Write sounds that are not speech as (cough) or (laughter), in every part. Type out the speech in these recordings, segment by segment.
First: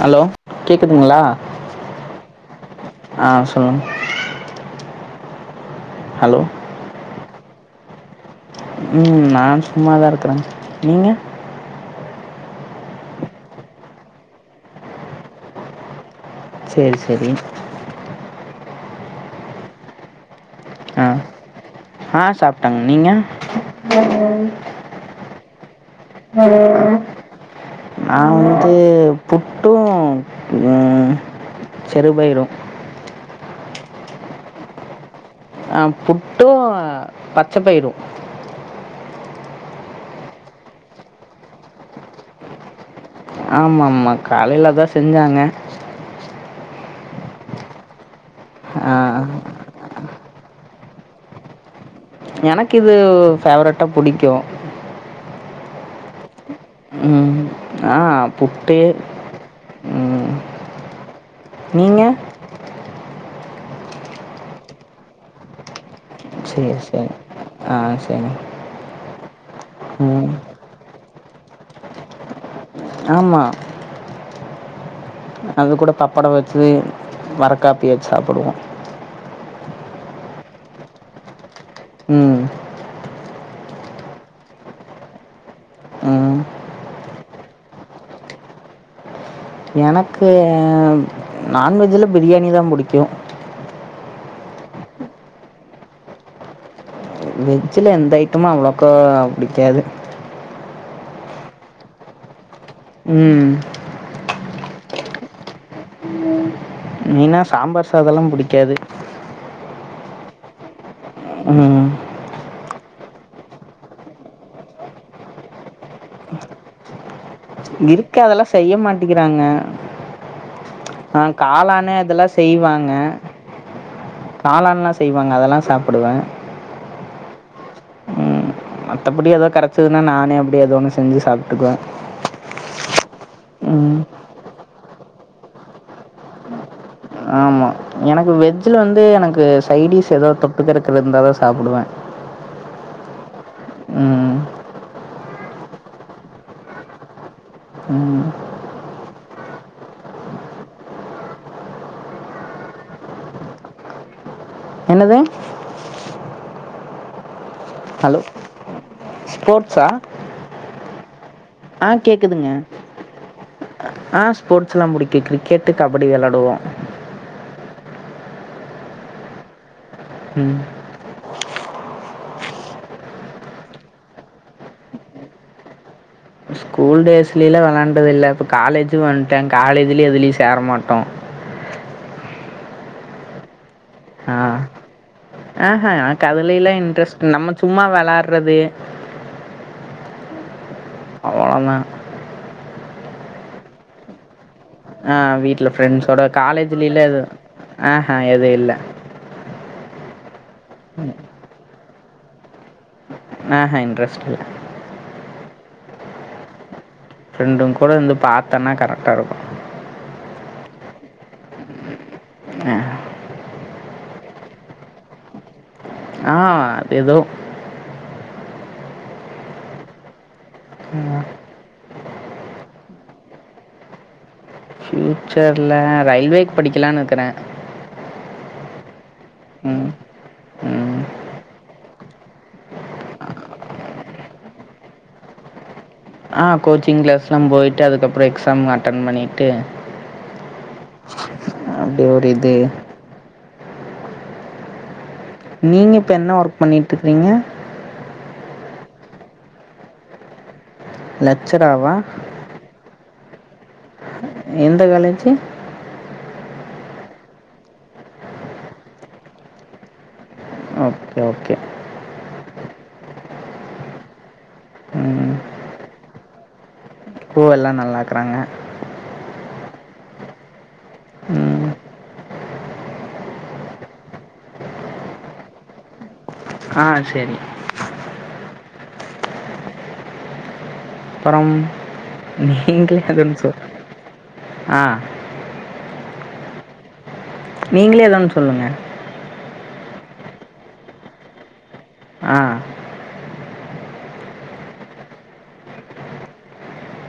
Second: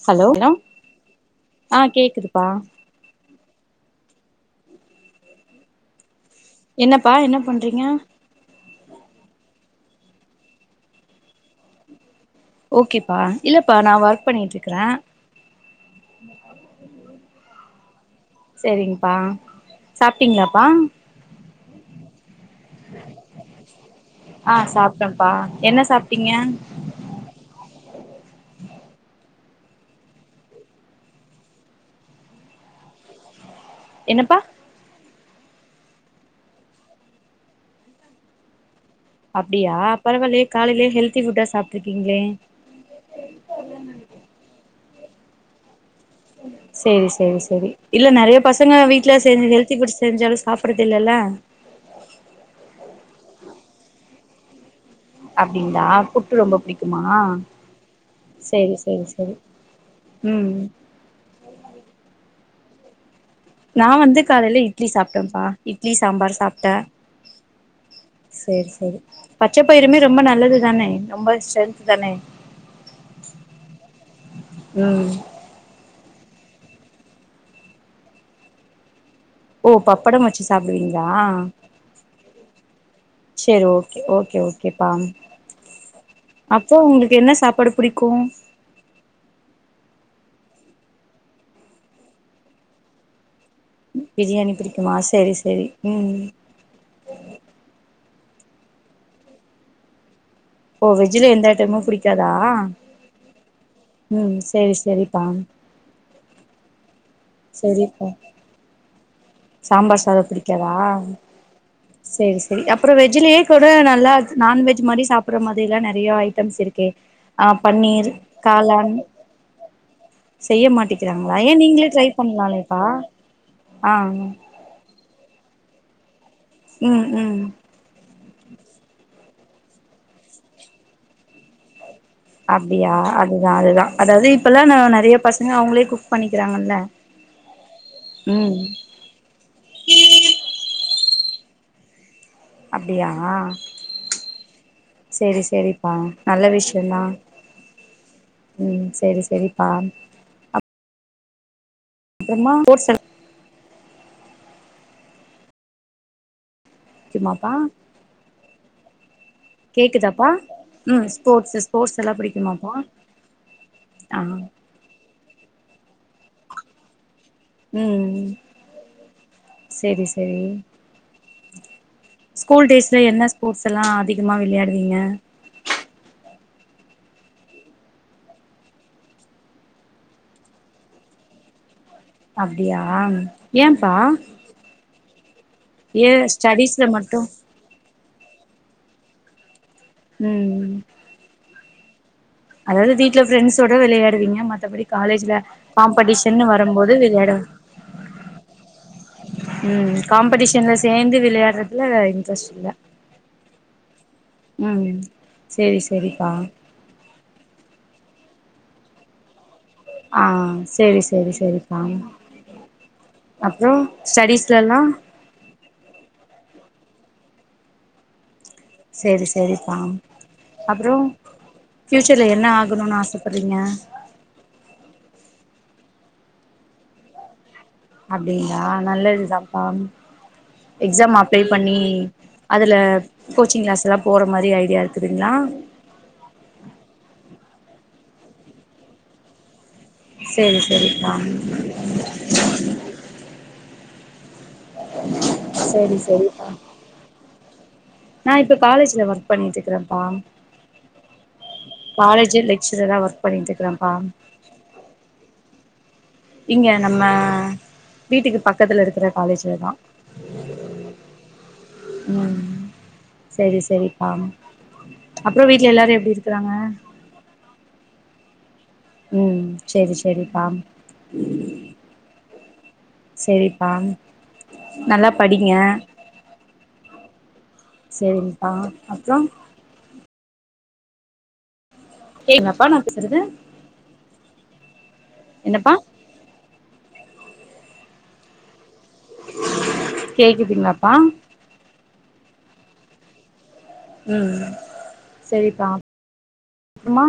Hello கேக்குதுங்ளா ஆ கேக்குதுப்பா ஆ சொல்லுங் ஹலோ என்னப்பா என்ன பண்றீங்க ம் நா சும்மாதா இருக்றே நீங்க ஓகேப்பா இல்லப்பா நா ஒர்க் பண்ணிட்டுக்கிறே சேரி செரி செரிங்பா சாப்ட்டீங்ளாபா அ ஆ சாப்ட்டேங் நீங்க பா என்ன சாப் நா வந்து புட்டூ ம் சிறுபயிறூ என்னப்பா ஆ புட்டூ பச்ச பயிறூ அப்டியா பரவால்லே காலைலே ஹெல்தி ஃபுட்டா சாப்ட்ருக்கீங்ளே ஆமாமா காலையில அதா செஞ்சாங்க சேரி செரி செரி இல்ல நெறைய பசங்க ஆ, வீட்ல செஞ்ச ஹெல்தி ஃபுட்ஸ் செஞ்சாலு சாப்றதில்லேல எனக்கு இது ஃபேவ்ரெட்டா புடிக்கூ அப்டிங்களா புட்டு ரொம்ப புடிக்குமா ம், ஆ சேரி புட்டு செரி செரி ம் நீங்க நா வந்து காலைல இட்லி சாப்ட்டேம்பா இட்லி சாம்பாரு சரி சாப்ட்டே சரி ஆ சரி செரி செரி பச்சப்பயறுமே ரொம்ப ம் நல்லதுதானே ரொம்ப ஸ்ட்ரென்த்து தானே ஆமா ம் அது கூட பப்படோ வச்சு வரக்காப்பி வச் சாப்புடுவே ஓ பப்படம் வச்சு சாப்டுவீங்ளா ம் செரி ஓகே ஓகே ஓகேப்பா ம் அப்போ உங்குளுக்கு என்ன சாப்பாடு புடிக்கூ எனக்கு நான்வெஜ்ல பிரியாணி தா புடிக்கூ பிரியாணி புடிக்குமா செரி செரி ம் வெஜ்ல எந்த ஐட்டமு அவளக்கா புடிக்காது ஓ வெஜ்ல எந்த ஐட்டமு புடிக்காதா ம் ம் சேரி செரிப்பா மெயினா சாம்பார் சாதோல்லா புடிக்காது சாம்பார் சாதோ பிடிக்காதா ம் சேரி செரி அப்றோ வெஜ்லயே கூட நல்லா நான்வெஜ் மாரி சாப்புட்ற மாத்ரிலா நெறைய ஐட்டம்ஸ் இருக்கே ஆ பன்னீர் இருக்கு அதெல்லாம் செய்ய காளான் மாட்டேங்கிறாங்க செய்ய ஆ மாட்டிக்கிறாங்ளா ஏ நீங்களே காளான் ட்ரை இதெல்லாம் பண்லாலேப்பா ஆ காளான்லா செய்வாங்க அதெல்லா சாப்பிடுவே ம் ம் மத்தபடி எதோ கெடைச்சதுன்னா நானே அப்டி ஏதோ ஒன்னு செஞ்சு சாப்ட்டுக்குவே அப்டியா அதுதா அதுதா அதாவ்து இப்பல்லா நா நெறைய பசங்க அவுங்களே குக் பண்ணிக்கிறாங்கல்ல ஆமா. எனக்கு ம் வெஜ்ல வந்து எனக்கு சைடிஷ் எதா தொட்டுக்றதுக்கு இர்ந்தா தா சாப்புடுவே அப்டியா உம் செரி செரிப்பா நல்ல விஷயோந்தா ம். உம் செரி செரிப்பா அப்றமா போர்செல் என்னது? சும்மாப்பா ஹலோ! ஸ்போர்ட்ஸா? கேக்குதாப்பா உம் ஆ கேக்குதுங்க ஆ ஸ்போர்ட்ஸ் எல்லா புடிக்கு கிரிக் கேட்டு கபடி வெளாடுவோ உம் செரி செரி ம். ஸ்கூல் டேஸ்ல என்ன ஸ்போர்ட்ஸ் எல்லா அதிகமா வெளயாடுவீங்க ஸ்கூல் டேஸ்லில்லா வெளாண்டது இல்ல இப்ப காலேஜியு வண்ட்ட காலேஜிலேயு எதுலயு சேர மாட்டோ அப்டியா ஏன்பா அஹ எனக்கு அதலில்லா இன்ட்ரெஸ்ட் நம்ம சும்மா வெளாடுறது உம் போவே அதாது வீட்ல பிரெண்ட்ஸோட விளையாடுவீங்க மத் தபடி ஆ காலேஜ்ல வீட்ல ஃப்ரெண்ட்ஸோட காம்படிஷன் வரும்போது காலேஜ்லலாம் எதுவும் வெளையாட ஆஹா எதுவும் இல்ல. உம் காம்படிஷன்ல சேந்து விளையாடுறதுல இன்ட்ரெஸ்ட் இல்ல அஹ இன்ட்ரஸ்ட் உம் சேரி சேரிப்பா ப்ரெரெண்டுங் கூட இருந்து பாத்தன்னா கரெக்டா இருக்கு ஆ செரி செரி செரிப்பா அப்றோ ஸ்டேடிஸ்ல எல்லா ஆ அது ஏதோ செரி செரிப்பா அப்றோ பியூச்சர்ல என்ன ஆகணுன் ஆசப்பறீங்க ஃப்யூச்சர்ல ரயில்வேக்கு படிக்கலானு இருக்குற அப்டிங்ளா நல்லதுதாப்பா ம் எக்ஸாம் அப்லே பண்ணி அதுல கோச்சிங் க்ளாஸ் எல்லா போற மாரி ஐடியா இருக்குதுங்களா ஆ கோச்சிங் க்ளாஸ் எல்லா போய்ட்டு அதுக்கப்புறோ எக்ஸாம் அட்டன் பண்ணிட்டு செரி செரிப்பா அப்டி ஒரு இது நீங்க செரி இப்ப என்ன செரிப்பா ஒர்க் பண்ணிட்டு இருக்குறீங்க நா இப்ப காலேஜ்ல ஒர்க் பண்ணிட்டு இருக்கறேப்பா லெக்சராவா காலேஜ் லெக்சரரா ஒர்க் பண்ணிட்டு இருக்கப்பா எந்த காலேஜ்ஜ இங்க நம்ம வீட்டுக்கு பக்கத்துல இருக்கற காலேஜ்லதா ஓகே ஓகே உம் செரி செரிப்பா அப்புறோ வீட்ல எல்லாரு எப்டி இருக்குறாங்க பூவெல்லா நல்லாக்குறாங்க உம் செரி செரிப்பா ம் செரிப்பா நல்லா படிங்க ஆ செரி செரிங்கப்பா அப்றோ அப்றோம் கேக்குதாப்பா நா நீங்களே பேசுறது அதெ ஒன் சொல்ங் ஆ என்னப்பா நீங்களே ஏதா ஒன்னு சொல்லுங்க கேக்குதுங்களாப்பா ஆ ம் சேர்ப்பா மா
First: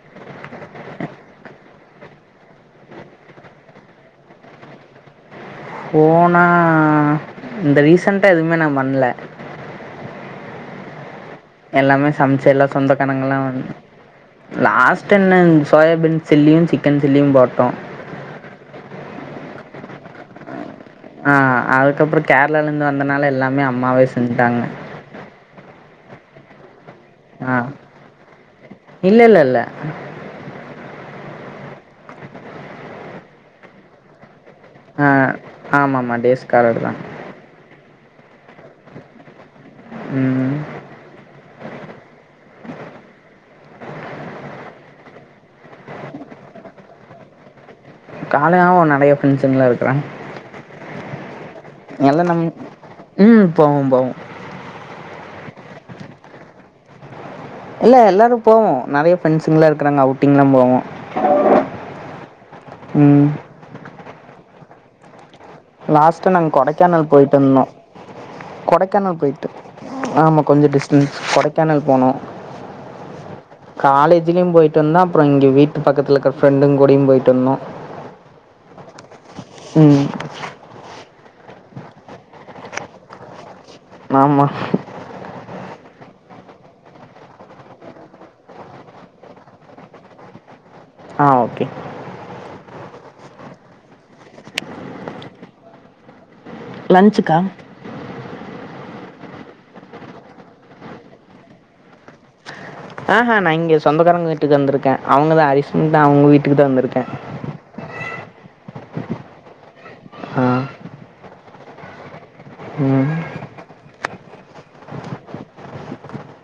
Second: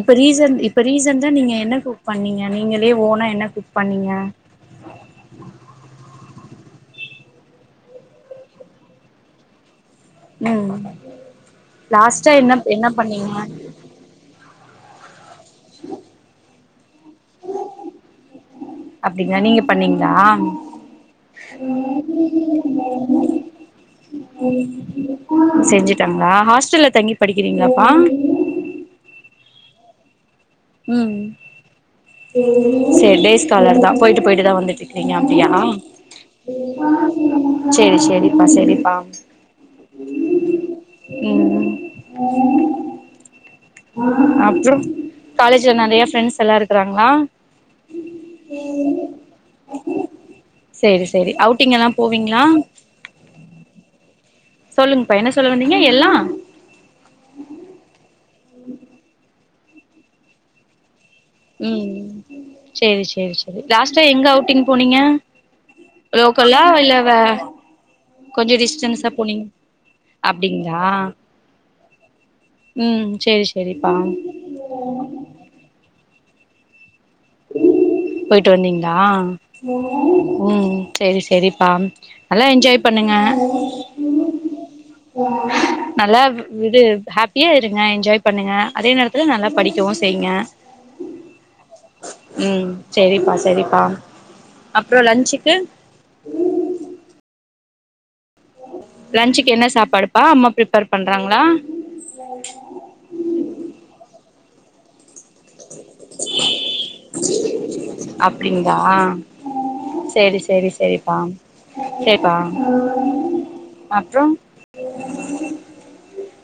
இப்ப ரீசன் இப்ப ரீசன்டா நீங்க என்ன குக் பண்ணீங்க நீங்களே ஓனா என்ன குக் பண்ணீங்க ஹு போனா இந்த ரீசன்டா எதுமே நா பண்ல ம் எல்லாமே லாஸ்டா சமைச்சு என்னப் எல்லாம் என்ன பண்ணீங்க ட நன் சோயாபீன் சில்லியு சிக்கன் சில்லியு சாப்டோ அப்டிங்ளா நீங்க பண்ணீங்ளா அ அதுக்கப்புறோ கேரளாலந்து வந்தனால எல்லாமே அம்மாவே செஞ்சிட்டாங்க செஞ்சிட்டாங்ளா ஹாஸ்டல்ல தங்கி படிக்கிறீங்ளாப்பா இல்ல இல்ல இல்ல ம் சேரி டேஸ்காலர் தா போயிட்டு போயிட்டு தா வந் ஆ துக்குட்றீங்க அப்டியா ஆமாம்மா டேஸ் காலர் தான் சேரி சேரிப்பா செரிப்பா ம் ம் அப்றோ காலேஜ்ல நெறைய ஃப்ரெண்ட்ஸ் எல்லா‌ இருக்குறாங்ளா காலையாவோ நெறைய ஃப்ரெண்ஸ்சுங்கல்லா இருக்குறாங்க சேரி சேரி அவுட் எல்லா நம் ம் போவோ போவோ சொல்லுங் பா என்ன சொல்ல வந்தீங்க எல்லா இல்ல எல்லாரு போவோ நெறைய ஃப்ரெண்ட்சுங்கல்லா இருக்குறாங்க அவுட்டிங்லா போவோ ம் சேரி சேரி சேரி லாஸ்டா எங்க அவுட்டிங் போனீங்க லாஸ்டா நாங்க லோக்கல்லா இல்ல கொடைக்கேனல் வே போய்ட்டுந்தோ கொஞ்சோ டிஸ்டன்ஸா கொடைக்கேனல் போனீங் போய்ட்டு ஆமா கொஞ்சோ அப்டிங்ளா டிஸ்டன்ஸ் கொடைக்கேனல் போனோ ம் சேர்ச் காலேஜ்லயு போயிட்டு வந்த அப்புறோ இங்க வீட்டு பக்கத்துலருக்க ஃப்ரெண்டுங்கூடயு போயிட் போயிட்டு வந்தீங்ளா ம் ம் சேரி சேரிப்பா நல்லா என்ஜாய் பண்ணுங்க ஆமா ஓ நல்லா இது ஹாப்பியா இருங்க என்ஜாய் பண்ணுங்க அதே நேரத்துல நல்லா படிக்கவு செய்ங்க அ ஒகே ம் சேரிப்பா செரிப்பா அப்புறம் லன்ச்சிக்கு லன்ச்சிக்கா லன்ச்சிக்கு என்ன சாப்பாடுப்பா அம்மா ப்ரிப்பர் பண்றாங்ளா அ ஹ நா இங்க சொந்தக்காரங்க வீட்டுக்கு வந்திருக்க அவுங்கதா அரிஷ்மிதா அவுங்க வீட்டுக்கு தா வந்திருக்கே அப்டிங்ளா சேரி ஆ சேரி சேரிப்பா சேர்ப்பா ம் அப்புறம்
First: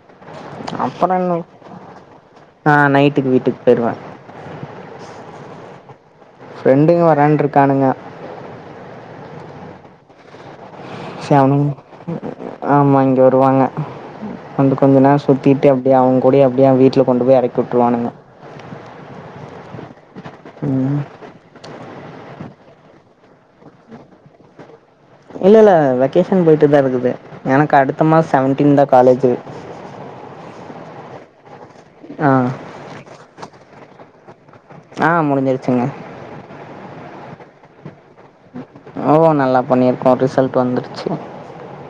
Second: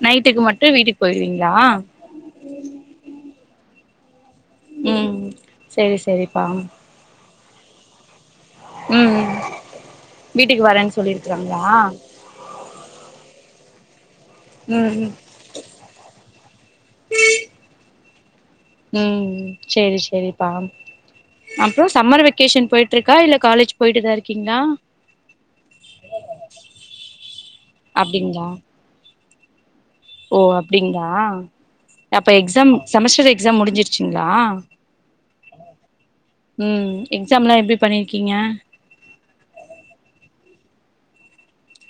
நைட்டுக்கு மட் அப்புறன்னு அ நைட்டுக்கு வீட்டுக்கு போயிருவ ம் சேரி செரி ம் ஃப்ரெண்டுங்க வரண்ருக்கானுங்க ம் வீட்டுக்கு வரேன் சே அவுனுங் ஆமா இங்க வருவாங்க கொஞ்ச கொஞ்ச ம் நேர் சுத்திட்டு அப்டியே அவங்கூடயே அப்டியா வீட்டுல கொண்டு போய எறக்குட்டுருவானுங்க ம் சேரி சேரிப்பா ம் அப்புறம் சம்மர் வெக்கேஷன் போயிட்ருக்கா இல்ல காலேஜ் போயிட்டுதா இருக்கீங்ளா இல்ல இல்ல வெக்கேஷன் போயிட்டு தா இருக்குது எனக்கு அடுத்த மாஸ் செவன்டீன் தா காலேஜு ஒ அப்டிங்ளா ஆ அப்ப எக்ஸாம் செமஸ்டர் எக்ஸாம் முடிஞ்சிருச்சிங்ளா அ முடிஞ்சிருச்சிங்க ம் எக்ஸாம்லா எப்புடி பண்ணிருக்கீங்க அ, ஓ நல்லா பண்ணியிருக்கோ ரிசல்ட் வந்துருச்சி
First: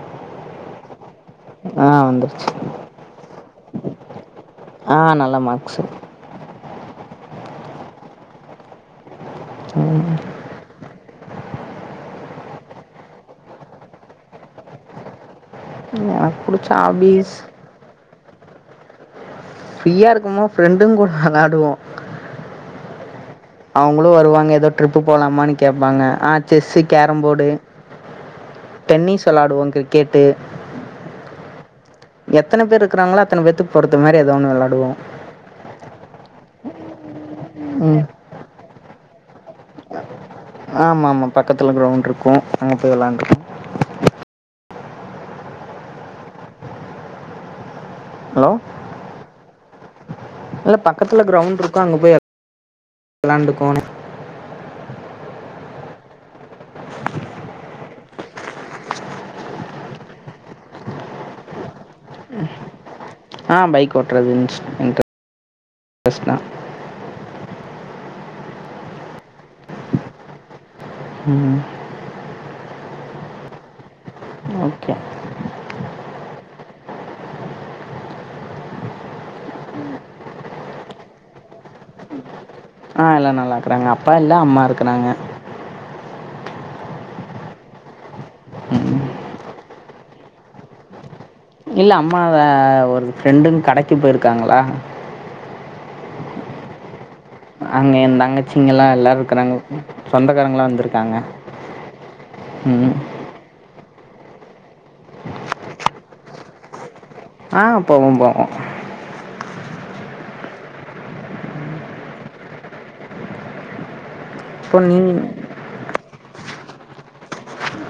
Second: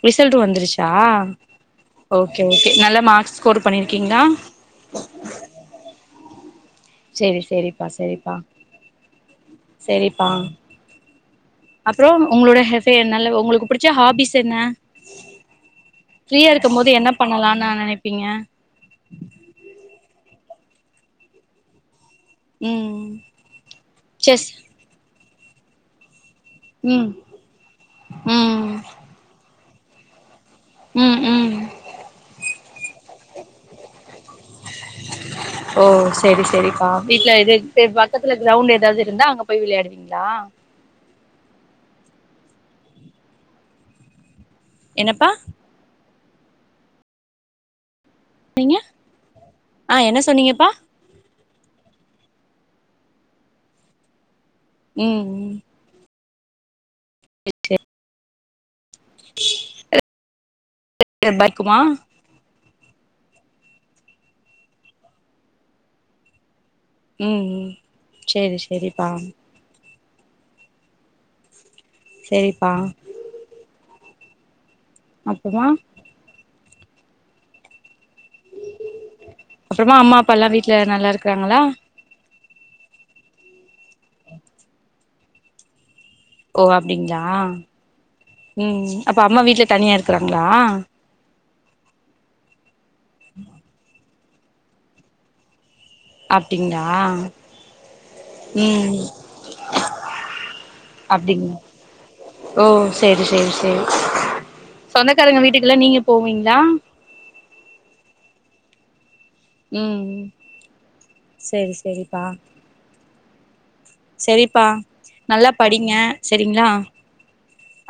ரிசல்டு வந்துருச்சா ஆ ஓகே வந்துருச்சு ஓகே நல்லா மார்க் ஸ்கோர் பண்ணிருக்கீங்களா ஆ, நல்லா மார்க்ஸு சேரி சேரிப்பா சேரிப்பா சேரிப்பா அப்றோ உங்ளோட ஹெஃபே நல்ல உங்களுக்கு புடிச்ச ஹாபிஸ் என்ன எனக்கு ஃப்ரீயா பிடிச்ச இருக்கு போது என்னா ஹாபீஸ் பண்ணலான்னு ந நெனப்பீங்க. ஃப்ரீயா இருக்குமோ ஃப்ரெண்டுங் கூட வெளாடுவோ ம் அவ்ங்களு செஸ் வருவாங்க ஏதோ ட்ரிப்புப் போலாமான்னு கேப்பாங்க ஆ செஸ்ஸு ம் கேரம் போடு ம் டென்னிஸ் வெளாடுவோ கிரிக் கெட்டு ம் ம் எத்தன பேர்ருக்குறாங்களோ அத்தன பேத்துக்கு பொறுத்த மாரி எதோ ஒன்னு வெளாடுவோ. சேரி சேரிப்பா வீட்ல எது சேர் பக்கத்துல கிரௌண்டு ஏதாவ்து இருந்தா அங்க போய் விளையாடுவீங்களா ஆமாமா பக்கத்துல கிரௌண்ட்ருக்கு அங்க போய் விளாண்ட் (inaudible) என்னப்பா நீங்க ஆ என்னஸ் இல்ல பக்கத்துல கிரௌண்ட்ருக்கு அங்க போய் வெளாண்டுக்கோன்னு ம் ம் (inaudible) (inaudible) மா ஆ, பைக் ஓட்றது (unintelligible) உம் ம் சேரி சேரிப்பா உம் சேரிப்பா ஓகே அப்பமா அப்புறமா அம்மா அப்பா எல்லா வீட்ல நல்லா இருக்குறாங்களா ஆ, எல்லா நல்லாக்கறாங்க அப்பா இல்ல அம்மா இருக்கறாங்க ஓ அப்டிங்ளா உம் அப்ப அம்மா வீட்டுல தனியா இருக்குறாங்ளா இல்ல அம்மா வெ ஒரு ஃப்ரெண்டுன் கடக்கி போய்ருக்காங்களா அப்டிங்ளா அங்க ஏன் தங்கச்சிங்கெல்லா எல்லாருக்குறாங்க ம், சொந்தக்காரங்கெல்லா வந்திருக்காங்க அப்டிங்களா ஓ ம் செரி செ சேர் சொந்தக்காரங்க வீட்டுக்கெல்லா நீங்க போவீங்ளா ஆ, போவோ போவோ ம்ம் சேரி சேரிப்பா செரிப்பா இப்போ நீ நல்லா படிங்க செரிங்களா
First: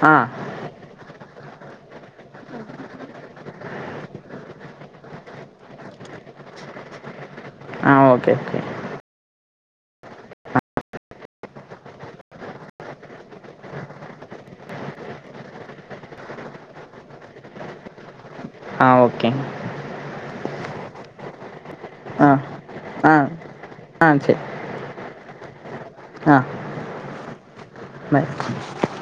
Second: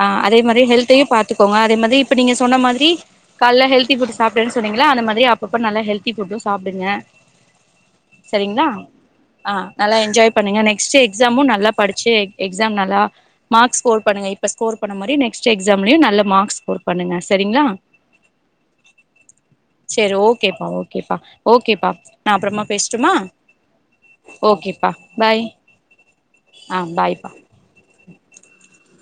ஆ அதே மாரி ஹெல்த் தியு பாத்துக்கோங்க அதே மாதி இப்ப நீங்க சொன்ன மாதிரி கால்ல ஹெல்தி புட் சாப்டுவேனு சொன்னீங்ள அந்த மாதிரி அப்பப்ப நல்லா ஹெல்தி ஃபுட்டு சாப்டுங்க ஆ ஓகே ஓகே செரிங்ளா ஆ நல்லா என்ஜாய் பண்ணுங்க நெக்ஸ்டு எக்ஸாமு நல்லா படிச்சி எக் எக்ஸா நல்லா மார்க்ஸ் ஸ்கோர் பண்ணுங்க இப் இப்ப ஸ்கோர் பண்ணா மாரி நெக்ஸ்ட் எக்ஸாம்லியு நல்ல மார்க்ஸ் ஸ்கோர் பண்ணுங்க செரிங்ளா ஓகேங் ஓகேப்பா ஓகேப்பா ஓகேப்பா ஆ நா அப்புறமா பேஸ்ட்டுமா ஆ ஆ சரி ஓகேப்பா பாய் ஆ பாய்ப் பாய்